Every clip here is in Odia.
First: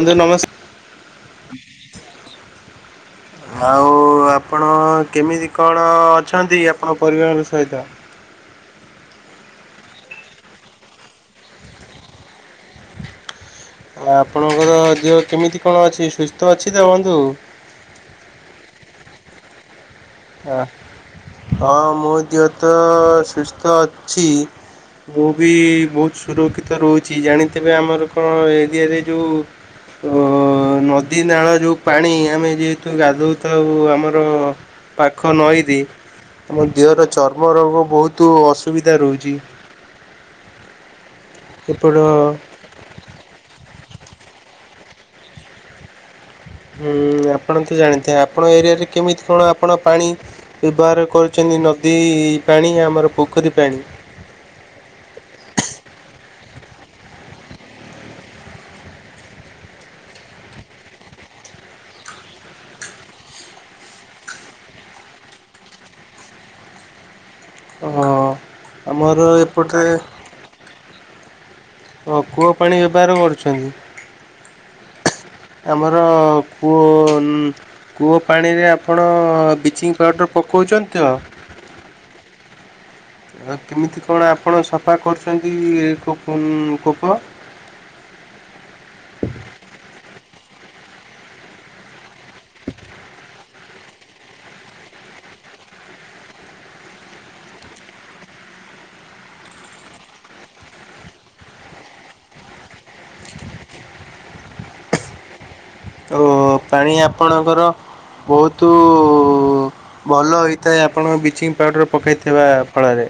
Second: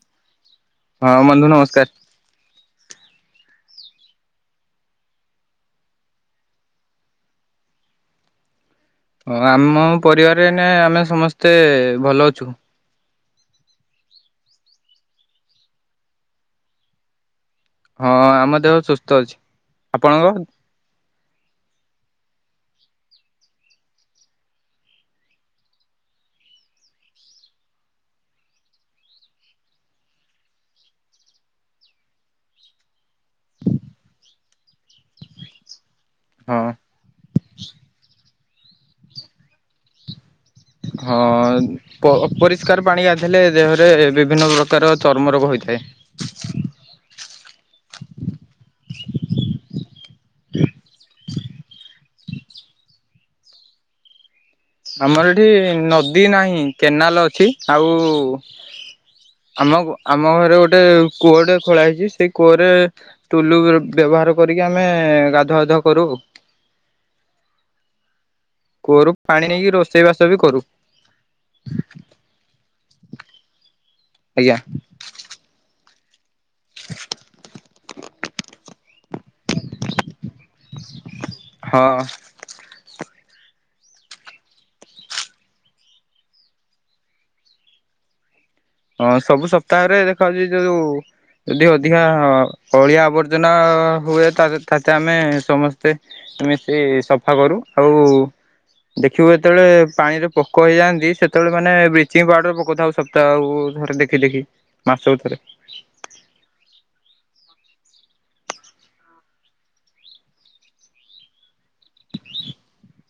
ବନ୍ଧୁ ନମସ୍କାର ହଁ, ବନ୍ଧୁ ନମସ୍କାର। ହଁ। ଆଉ ଆପଣ କେମିତି କ'ଣ ଅଛନ୍ତି, ଆପଣ ପରିବାର ସହିତ? ଆମ ପରିବାରରେ ନା ଆମେ ସମସ୍ତେ ଭଲ ଅଛୁ। ଓ ଆପଣଙ୍କର ଦେହ କେମିତି କଣ ଅଛି ସୁସ୍ଥ ଅଛି ତ ବନ୍ଧୁ? ହଁ ଆମ ଦେହ ସୁସ୍ଥ ଅଛି। ଆପଣଙ୍କ? ହଁ ମୁଁ ଦେହ ତ ସୁସ୍ଥ ଅଛି। ମୁଁ ବି ବହୁତ ସୁରକ୍ଷିତ ରହୁଛି, ଜାଣିଥିବେ ଆମର କଣ ଏରିଆରେ ଯୋଉ ଅ ନଦୀ, ନାଳ ଯୋଉ ପାଣି ଆମେ ଯେହେତୁ ଗାଧୋଉଥାଉ ଆମର ପାଖ ନଈରେ ହଁ ଆମ ଦେହର ଚର୍ମ ରୋଗ ବହୁତ ଅସୁ ବିଧା ରହୁଛି। ହଁ ଏପଟ ଅ ଅପରିଷ୍କାର ପାଣି ଗାଧେଇଲେ ଦେହ ରେ ବିଭିନ୍ନ ପ୍ରକାର ଚର୍ମ ରୋଗ ହୋଇଥାଏ। ହୁଁ ଆପଣ ତ ଜାଣିଥିବେ ଆପଣ ଏରିଆରେ କେମିତି କ'ଣ ଆପଣ ପାଣି? ବ୍ୟବହାର କରୁଛନ୍ତି ନଦୀ ପାଣି ଆମର ପୋଖରୀ ପାଣି। ଆମର ଏଠି ନଦୀ ନାହିଁ, କେନାଲ ଅଛି ଆଉ ଆମ ଆମ ଘରେ ଗୋଟେ କୂଅଟେ ଖୋଳା ହେଇଛି ସେଇ କୂଅରେ ଟୁଲୁ ଦେଇ ବ୍ୟବହାର କରିକି ଆମେ ଗାଧୁଆ ଧୁଆ କରୁ। ହଁ କୂଅରୁ ଆମର ପାଣି ନେଇକି ଏପଟେ ରୋଷେଇ ବାସ ବି କରୁ ଓ କୂଅ ପାଣି ବ୍ୟବହାର କରୁଛନ୍ତି। ଆଜ୍ଞା। ଆମର କୂଅ କୂଅ ପାଣିରେ ଆପଣ ବ୍ଲିଚିଂ ପାଉଡ଼ର ପକଉଚନ୍ତି ତ? ହଁ। ଆଉ କେମିତି କଣ ଆପଣ ସଫା କରୁଛନ୍ତି କୂ-କୂପ? ହଁ ସବୁ ସପ୍ତାହରେ ଦେଖାଯାଉଛି ଯୋଉ ଯଦି ଅଧିକା ଅଳିଆ ଆବର୍ଜନା ହୁଏ ତାରେ ତା ତା ଆମେ ସମସ୍ତେ ମିଶି ସଫା କରୁ ଆଉ ଦେଖିବୁ ଯେତବେଳେ ପାଣିରେ ପୋକ ହେଇଯାନ୍ତି ସେତବେଳେ ମାନେ ବ୍ଲିଚିଂ ପାଉଡର ପକଉଥାଉ ସପ୍ତାହକୁ। ଧରେ ଦେଖି ଦେଖି ମାସକୁ ଥରେ। ଓ ହୋ ପାଣି ଆପଣଙ୍କର ବହୁତୁ ଭଲ ହେଇଥାଏ ଆପଣଙ୍କ ବ୍ଲିଚିଂ ପାଉଡର। ପକେଇଥିବା ଫଳରେ।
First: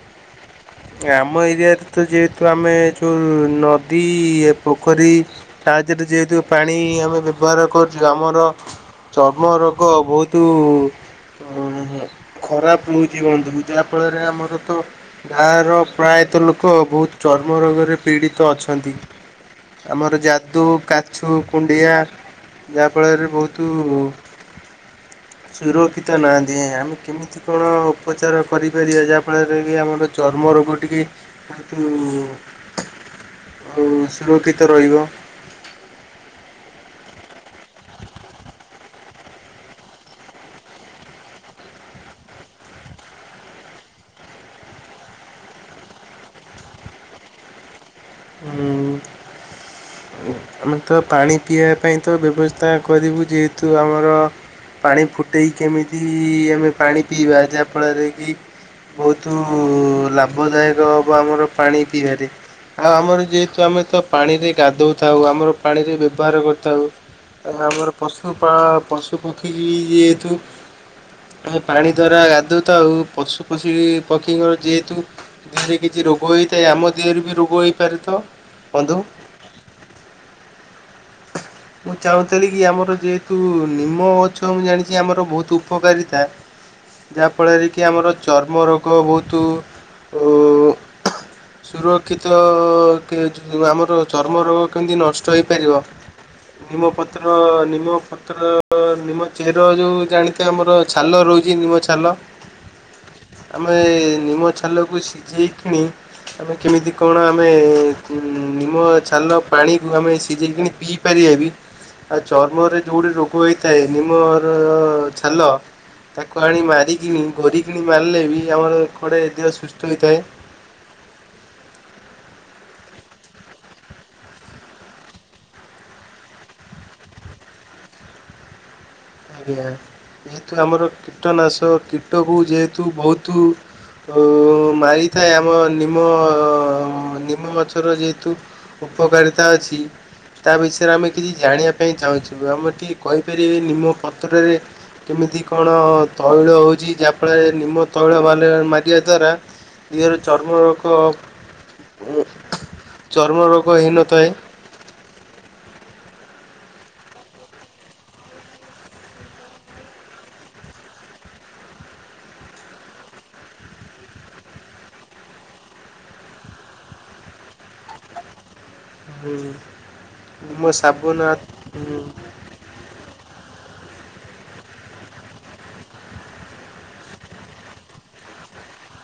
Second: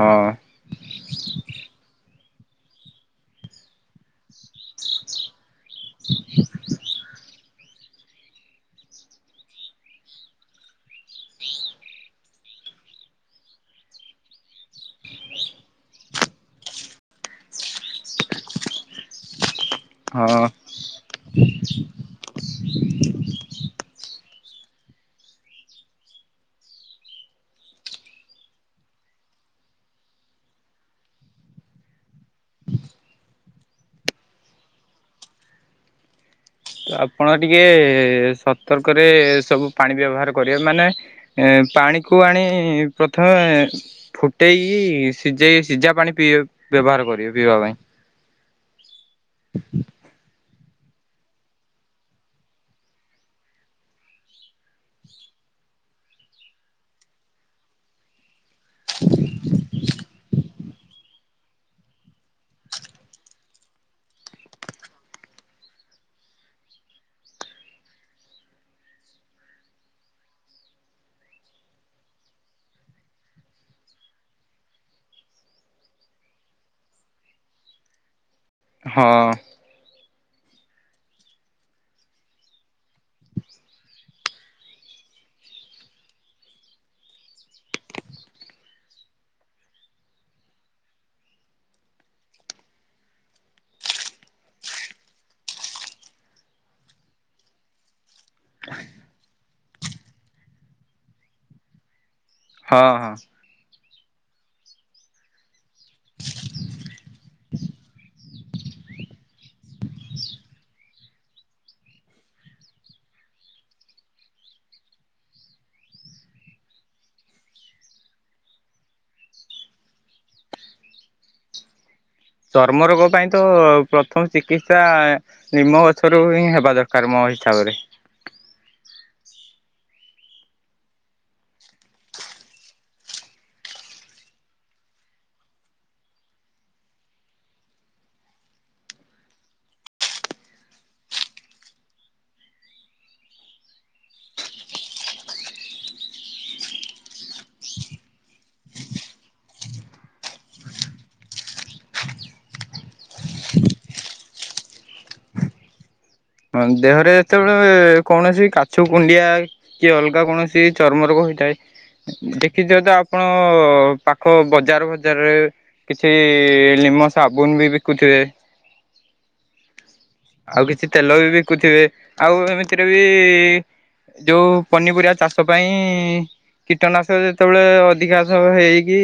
ହଁ ଆମ ଏରିଆରେ ତ ଯେହେତୁ ଆମେ ଯୋଉ ନଦୀ, ପୋଖରୀ ତା ଧିଅରେ ଯେହେତୁ ପାଣି ଆମେ ବ୍ୟବହାର କରୁ ଆମର ଚର୍ମ ରୋଗ ବହୁତୁ ଖରାପ ରହୁଛି ବନ୍ଧୁ ଯାହା ଫଳରେ ଆମର ତ ଗାଁର ପ୍ରାୟତଃ ଲୋକ ବହୁତ ଚର୍ମ ରୋଗରେ ପୀଡ଼ିତ ଅଛନ୍ତି। ଆମର ହଁ ତ ଯାଦୁ, କାଛୁ, କୁଣ୍ଡିଆ ଯାହାଫଳରେ ବହୁତୁ ସୁରକ୍ଷିତ ନାହାନ୍ତି ଆମେ କେମିତି କଣ ଉପଚାର କରିପାରିବା ଯାହା ଫଳରେ କି ଆମର ଚର୍ମ ରୋଗ ଟିକେ ବହୁତୁ ଆଉ ସୁରକ୍ଷିତ ରହିବ। ଆପଣ ଟିକେ ସତର୍କରେ ସବୁ ପାଣି ବ୍ୟବହାର କରିବେ ଏ ମାନେ ପାଣି ପାଣିକୁ ଆଣି ପ୍ରଥମେ ଫୁଟେଇକି ସିଜେଇ ସିଜା ପାଣି ପିଇ ବ୍ୟବହା ବାହାର କରିବେ ପିଇବା ପାଇଁ। ହୁଁ। ଆମେ ତ ପାଣି ପିଇବା ପାଇଁ ତ ବ୍ୟବସ୍ଥା କରିବୁ ଯେହେତୁ ଆମର ପାଣି ଫୁଟେଇକି କେମିତି ଆମେ ପାଣି ପିଇବା ଯାହାଫଳରେ କି ବହୁତୁ ଲାଭଦାୟକ ହବ ଆମର ପାଣି ପିଇବାରେ। ଆଉ ଆମର ଯେହେତୁ ଆମେ ତ ପାଣିରେ ଗାଧୋଉଥାଉ ଆମର ପାଣିରେ ବ୍ୟବହାର କରିଥାଉ। ଆଉ ଆମର ପଶୁ ପା ପଶୁ ପକ୍ଷୀ ଯେହେତୁ ଆ ପାଣି ଦ୍ଵାରା ଗାଧୋଉଥାଉ ପଶୁ ପସିକି ପକ୍ଷୀଙ୍କର ଯେହେତୁ ଦେହରେ କିଛି ରୋଗ ହେଇଥାଏ ଆମ ଦେହରେ ବି ରୋଗ ହେଇପାରେ ତ? ବନ୍ଧୁ ହଁ। ମୁଁ ଚାହୁଁଥିଲି କି ଆମର ଯେହେତୁ ନିମ ଗଛ ମୁଁ ଜାଣିଚି ଆମର ବହୁତୁ ଉପକାରିତା। ଯାହାଫଳରେ କି ଆମର ଚର୍ମ ରୋଗ ବହୁତୁ ଉ ସୁରକ୍ଷିତ କେ ଆମର ଚର୍ମ ରୋଗ କେମିତି ନଷ୍ଟ ହେଇପାରିବ। ନିମ ପତ୍ର ନିମ ପତ୍ର ନିମ ଚେର ଯଉ ଜାଣିଥିବ ଆମର ଛାଲ ରହୁଚି ନିମ ଛାଲ। ହଁ ହଁ। ଏ ନିମ ଛାଲକୁ ସିଜେଇ କିଣି ଆମେ କେମିତି କଣ ଆମେ ଉ ନିମ ଛାଲ ପାଣି କୁ ଆମେ ସିଜେଇକିଣି ପିଇ ପାରିବା ବି ଆଉ ଚର୍ମରେ ଯୋଉ ଟି ରୋଗ ହେଇଥାଏ ନିମର ଛାଲ ତାକୁ ଆଣି ମାରିକିଣି ଘୋରିକିଣି ମାରିଲେ ବି ଆମର କୁଆଡେ ଦେହ ସୁସ୍ଥ ହୋଇଥାଏ। ଚର୍ମ ରୋଗ ପାଇଁ ତ ପ୍ରଥମ ଚିକିତ୍ସା ନିମ ଗଛରୁ ହିଁ ହେବା ଦରକାର ମୋ ହିସାବରେ। ଆଜ୍ଞା ଯେହେତୁ ଆମର କୀଟନାଶ କୀଟକୁ ଯେହେତୁ ବହୁତୁ ଓ ମାରିଥାଏ ଆମ ନିମ ନିମ ଗଛର ଯେହେତୁ ଉପକାରିତା ଅଛି। ତା ବିଷୟରେ ଆମେ କିଛି ଜାଣିବା ପାଇଁ ଚାହୁଁଛୁ ଆମେ ଟିକେ କହିପାରିବେ ନିମ ପତ୍ରରେ କେମିତି କଣ ତୈଳ ହଉଛି ଯାହାଫଳରେ ନିମ ତୈଳ ମାରିବା ଦ୍ଵାରା ଦହରେ ଚର୍ମ ରୋଗ ଚର୍ମରୋଗ ହୋଇନଥାଏ। ହଁ ଦେହରେ ଯେତେବେଳେ କୌଣସି କାଛୁ କୁଣ୍ଡିଆ କି ଅଲଗା କୌଣସି ଚର୍ମ ରୋଗ ହେଇଥାଏ। ଦେଖିଛ ତ ଆପଣ ପାଖ ବଜାର ଫଜାରରେ କିଛି ନିମ ସାବୁନୁ ବି ବିକୁଥିବେ। ହଁ ମୋ ସାବୁ ଫୁଲ ବି ବିକୁଥିବେ ଆଉ ଏମିତିରେ ବି ଯୋଉ ପନିପରିବା ଚାଷ ପାଇଁ କୀଟନାଶକ ଯେତେବେଳେ ଅଧିକାଂଶ ହେଇକି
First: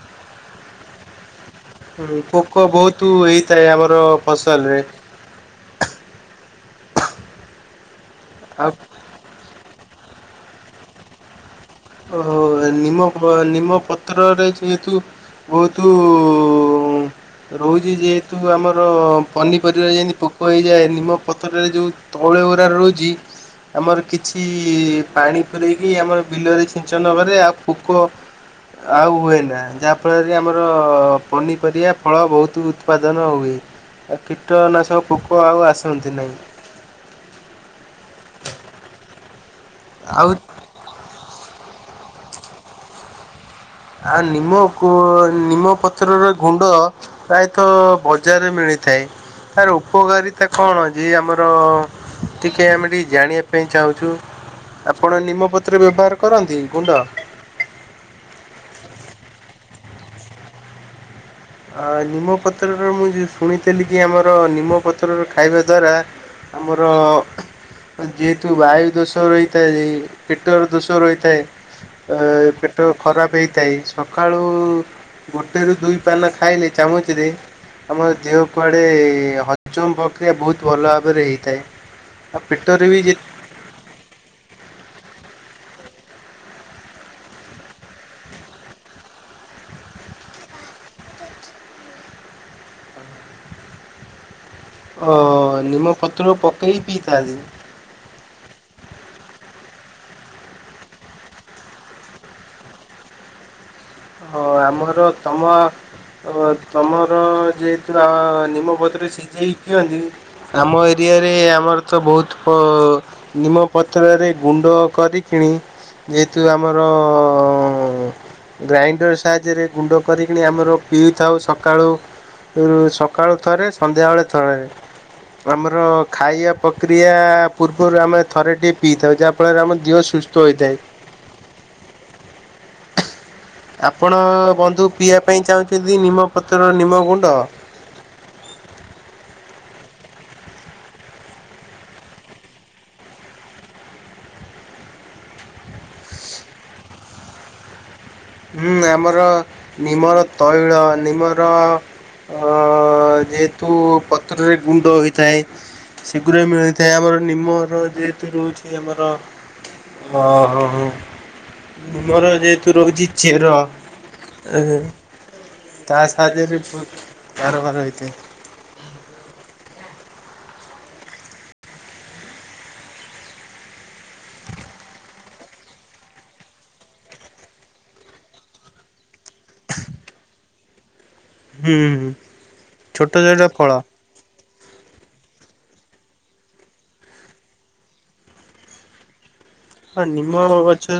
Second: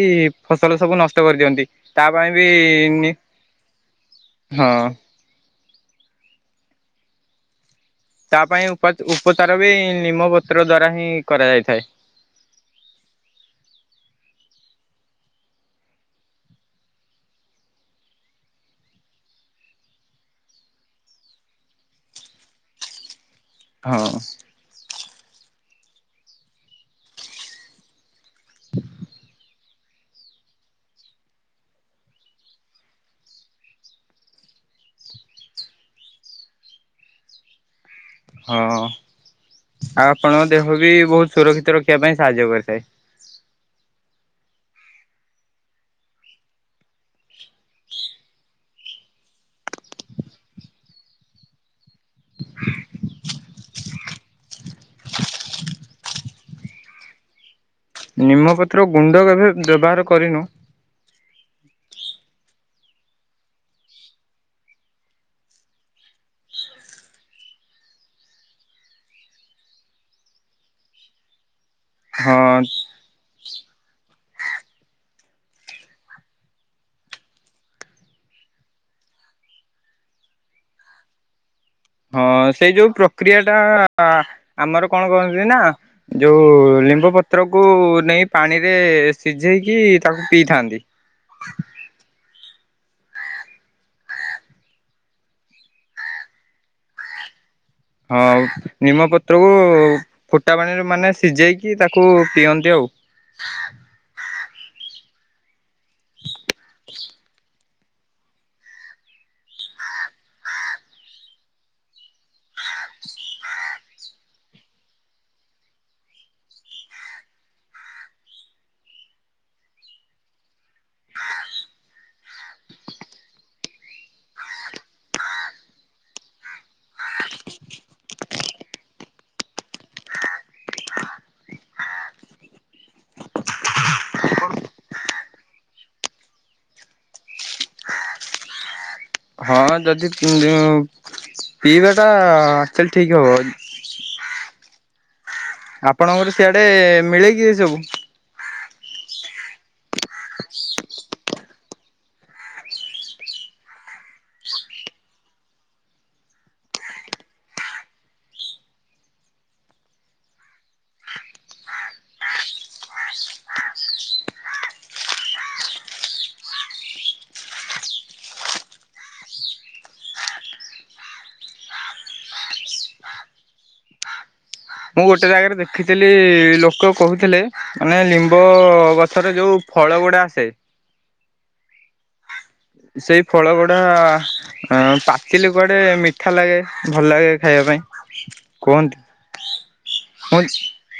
ଫସଲ ସବୁ ନଷ୍ଟ କରିଦିଅନ୍ତି। ତା ହୁଁ ପାଇଁ ପୋକ ବହୁତୁ ବି ହେଇଥାଏ ଆମର ଫସଲ୍ ରେ। ହଁ ତା ଆଉ ପାଇଁ ଉଚା ଉପଚାର ବି ନିମପତ୍ର ଦ୍ଵାରା ହିଁ କରାଯାଇଥାଏ। ଓହୋ ନିମ ନିମପତ୍ରରେ ଯେହେତୁ ବହୁତୁ ରହୁଛି ଯେହେତୁ ଆମର ପନିପରିବା ଯେମିତି ପୋକ ହେଇଯାଏ ନିମ ପତ୍ରରରେ ଯୋଉ ତୈଳ ଗୁରା ରହୁଛି ଆମର ହଁ କିଛି ପାଣି ପୂରେଇକି ଆମର ବିଲରେ ଛିଞ୍ଚନକରେ ଆଉ ପୋକ ଆଉ ହୁଏନା ଯାହାଫଳରେ ଆମର ପନିପରିବା ଫଳ ବହୁତ ଉତ୍ପାଦନ ହୁଏ। ଆଉ କୀଟନାଶକ ପୋକ ଆଉ ଆସନ୍ତି ନାହିଁ। ହଁ ଆଉ ଆଉ ଆପଣଙ୍କ ଦେହ ବି ବହୁତ ସୁରକ୍ଷିତ ରଖିବା ପାଇଁ ସାହାଯ୍ୟ କରିଥାଏ। ଆଉ ନିମ ନିମପତ୍ରର ଗୁଣ୍ଡ ପ୍ରାୟତଃ ବଜାରରେ ମିଳି ଥାଏ ତାର ଉପକାରିତା କଣ ଯେ ଆମର ଟିକେ ଆମେ ଟିକେ ଜାଣିବା ସେଥି ପାଇଁ ଚାହୁଁଛୁ ଆପଣ ନିମପତ୍ରରେ ବ୍ୟବହାର କରନ୍ତି ଗୁଣ୍ଡ? ନିମପତ୍ର ଗୁଣ୍ଡ କେବେ ବ୍ୟବହାର କରିନୋଉଁ। ଆ ନିମପତ୍ରର ମୁଁ ଯେ ଶୁଣିଥିଲି କି ଆମର ନିମପତ୍ରରର ଖାଇବା ଦ୍ଵାରା ଆମର ଯେହେତୁ ବାୟୁ ଦୋଷ ରହିଥାଏ ପେଟର ଦୋଷ ରହିଥାଏ ଅ ହଁ ପେଟ ଖରାପେ ହେଇଥାଏ ସକାଳୁ ଗୋଟେ ରୁ ଦୁଇ ପାନେ ଖାଇଲି ଚାମୁଚରେ ଆମ ଦେହ କୁଆଡେ ହଜମ ପ୍ରକ୍ରିୟା ବହୁତ ଭଲ ଭାବରେ ହେଇଥାଏ। ହଁ ଆଉ ସେଇ ପେଟରେ ଯୋଉ ବି ଯେ ପ୍ରକ୍ରିୟା ଟା ଆମର କଣ କହନ୍ତି ନା ଯୋଉ ଲିମ୍ବ ପତ୍ରକୁ ନେଇ ପାଣିରେ ସିଝେଇକି ତାକୁ ପିଇଥାନ୍ତି। ଓ ନିମ ପତ୍ରକୁ ପକେଇ ପିଇଥାନ୍ତି। ହଁ ନିମପତ୍ରକୁ ଫୁଟା ପାଣିରେ ମାନେ ସିଝେଇକି ତାକୁ ପିଅନ୍ତି ଆଉ। ହଁ ଆମର ତମ ତମର ଯେ ନିମପତ୍ର ସିଝେଇକି ପିଅନ୍ତି ଆମ ଏରିଆରେ ଆମର ତ ବହୁତ ନିମ ପତ୍ରରେ ଗୁଣ୍ଡ କରି କିଣି ଯେହେତୁ ଆମର ଗ୍ରାଇଣ୍ଡର ସାହାଯ୍ୟରେ ଗୁଣ୍ଡ କରିକି ଆମର ପିଉଥାଉ ସକାଳୁ। ସକାଳୁ ଥରେ ସନ୍ଧ୍ୟାବେଳେ ଥରେ ଆମର ଖାଇବା ପ୍ରକ୍ରିୟା ପୂର୍ବରୁ ଆମେ ଥରେ ଟି ପିଇଥାଉ ଯାହାଫଳରେ ଆମ ଦେହ ସୁସ୍ଥ ହୋଇଥାଏ। ଆପଣ ବନ୍ଧୁ ପିଇବା ପାଇଁ ଚାହୁଁଛନ୍ତି ନିମ ପତ୍ର ନିମ ଗୁଣ୍ଡ? ହଁ ଯଦି ପି ପିଇବାଟା ଆକ୍ଚଲି ଠିକ ହବ। ଆପଣଙ୍କର ସିଆଡେ ମିଳେ କିି ଏସବୁ? ହୁଁ ଆମର ନିମର ତୈଳ ନିମର ଅ ଯେହେତୁ ପତ୍ରରେ ଗୁଣ୍ଡ ହୋଇଥାଏ ଶେଗୁରା ବି ମିଳିଥାଏ ଆମର ନିମର ଯେହେତୁ ରହୁଛି ଆମର ଓହୋ ହୋ ଆମର ଯେହେତୁ ରହୁଛି ଚେର ଏହେଁ ତା ସାହାଯ୍ୟରେ କ କାରବାର ହେଇଥାଏ। ମୁଁ ଗୋଟେ ଜାଗାରେ ଦେଖିଥିଲି ଲୋକ କହୁଥିଲେ ମାନେ ଲିମ୍ବ ଗ ଛରେ ଯୋଉ ଫଳ ଗୁଡା ଆସେ ହୁଁ। ଛୋଟ ସେଇ ଛୋଟ ଫଳ ଗୁଡା ହଁ ପାଚିଲେ କୁଆଡେ ମିଠା ଲାଗେ ଭଲ ଲାଗେ ଖାଇବା ପାଇଁ କୁହନ୍ତି। ହଁ ନିମ ମୁଁ ଗଛ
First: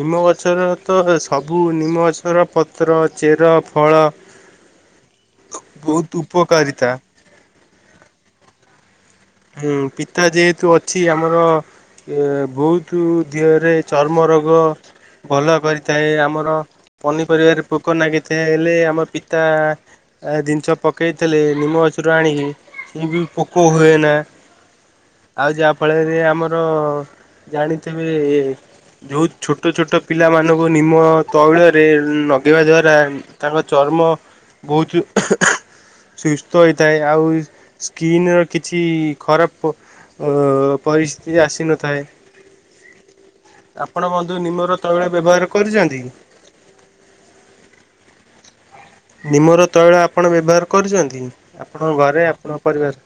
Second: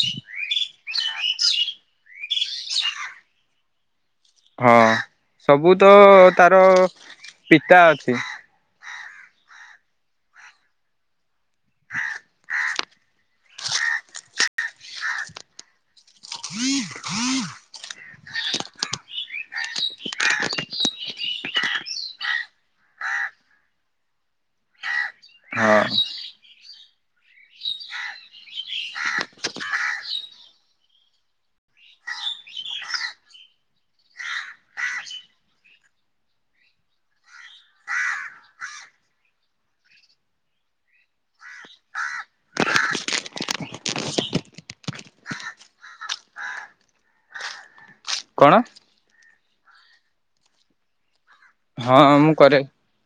ନିମ ଗଛର ତ ସବୁ ନିମ ଗଛ ର ପତ୍ର, ଚେର, ଫଳ ହଁ ସବୁ ତ ବହୁତ ତାର ଉପକାରିତା ପିତା ଅଛି। ହୁଁ ପିତା ଯେହେତୁ ଅଛି ଆମର ବହୁତ୍ ତୁ ଦେହରେ ଚର୍ମ ରୋଗ ଭଲ କରି ଥାଏ ଆମର ପନିପରିବାରେ ପୋକ ନାଗିଥାଏ ହେଲେ ଆମେ ପିତା ଆ ଜିନିଷ ପକେଇଥିଲେ ନିମ ଗଛୁରୁ ଆଣିକି ସେଇ ବି ପୋକ ହୁଏନା। ଆଉ ଯାହା ହଁ ଫଳରେ ଆମର ଜାଣିଥିବେ ଯୋଉ ଛୋଟ ଛୋଟ ପିଲା ମାନଙ୍କୁ ନିମ ତୈଳରେ ଲଗେଇବା ଦ୍ଵାରା ତାଙ୍କ ଚ ର୍ମ ବହୁତୁ ସୁସ୍ଥ ହେଇଥାଏ ଆଉ ସ୍କିିନ ର କିଛି ଖରାପ ଅ ପରିସ୍ଥିତି ଆସିନଥାଏ। ଆପଣ ବନ୍ଧୁ ନିମର ତୈଳ ବ୍ୟବହାର କରୁଛନ୍ତି? କଣ? ନିମର ତୈଳ ଆପଣ ବ୍ୟବହାର କରୁଛନ୍ତି ଆପଣଙ୍କ ହଁ ଘରେ ମୁଁ କରେ ଆପଣଙ୍କ ପରିବାର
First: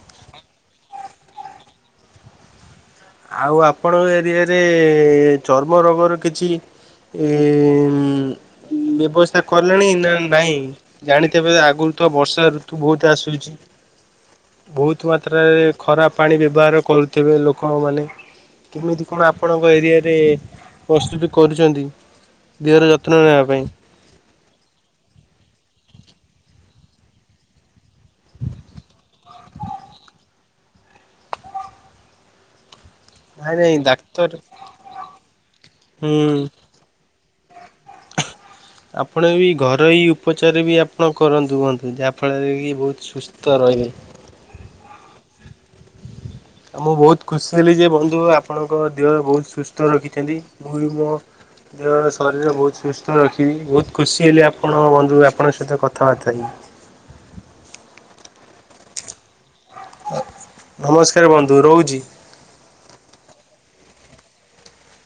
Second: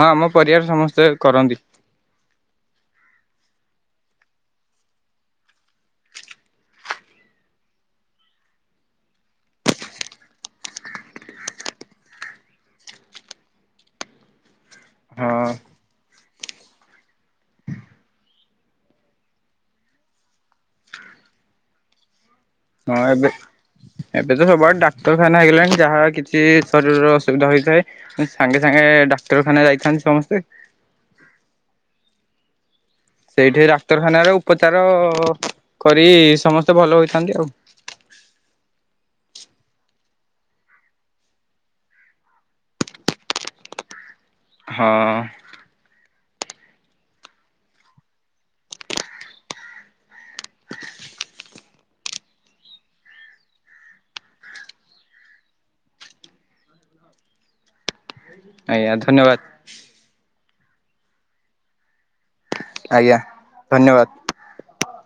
ହଁ ଆମ ପରିବାର ସମସ୍ତେ କରନ୍ତି। ଆଉ ଆପଣଙ୍କ ଏରିଆରେ ଚର୍ମ ରୋଗର କିଛି ଏ ବ୍ୟବସ୍ଥା କଲେଣି ନା ନାଇଁ ଜାଣିଥିବ ଆଗରୁ ତ ବର୍ଷା ଋତୁ ବହୁତ ଆସୁଛି। ବହୁତ ହଁ ମାତ୍ରାରେ ଖରାପ ପାଣି ବ୍ୟବହାର କରୁଥିବେ ଲୋକ କ ମାନ କେମିତି କଣ ଆପଣଙ୍କ ଏରିଆ ରେ ପ୍ରସ୍ତୁତି କରୁଛନ୍ତି? ଦେହର ହଁ ଯତ୍ନ ଏବେ ନେବା ପାଇଁ? ଏବେ ତ ସବୁଆଡେ ଡାକ୍ତରଖାନା ହେଇଗଲାଣି ଯାହାବା କିଛି କି ଶରୀରର ଅସୁବିଧା ହୋଇଥାଏ ସାଙ୍ଗେ ସାଙ୍ଗେ ଡାକ୍ତରଖାନା ଯାଇଥାନ୍ତି ସମସ୍ତେ। ନାଇଁ ସେଇଠି ନାଇଁ ଡାକ୍ତର ଡାକ୍ତରଖାନାର ଉପଚାର କରି ହୁଁ ସମସ୍ତେ ଭଲ ହୋଇ ଥାନ୍ତି ଆଉ। ଆପଣ ବି ଘରୋଇ ଉପଚାର ବି ଆପଣ କରନ୍ତୁ ବନ୍ଧୁ ଯାହାଫଳରେ କି ବହୁତ ସୁସ୍ଥ ରହିବେ। ହଁ। ଆଉ ମୁଁ ବହୁତ ଖୁସି ହେଲି ଯେ ବନ୍ଧୁ ଆପଣଙ୍କ ଦେହ ବହୁତ ସୁସ୍ଥ ରଖିଛନ୍ତି ମୁଁ ବି ମୋ ଦେହ ଶରୀର ବହୁତ ସୁସ୍ଥ ରଖିବି। ବହୁତ ଖୁସି ହେଲି ଆପଣ ବନ୍ଧୁ ଆପଣଙ୍କ ସହିତ କଥାବାର୍ତା ହେଇକି। ଆଜ୍ଞା ଧନ୍ୟବାଦ। ନମସ୍କାର ବନ୍ଧୁ ରହୁଛି। ଆଜ୍ଞା ଧନ୍ୟବାଦ।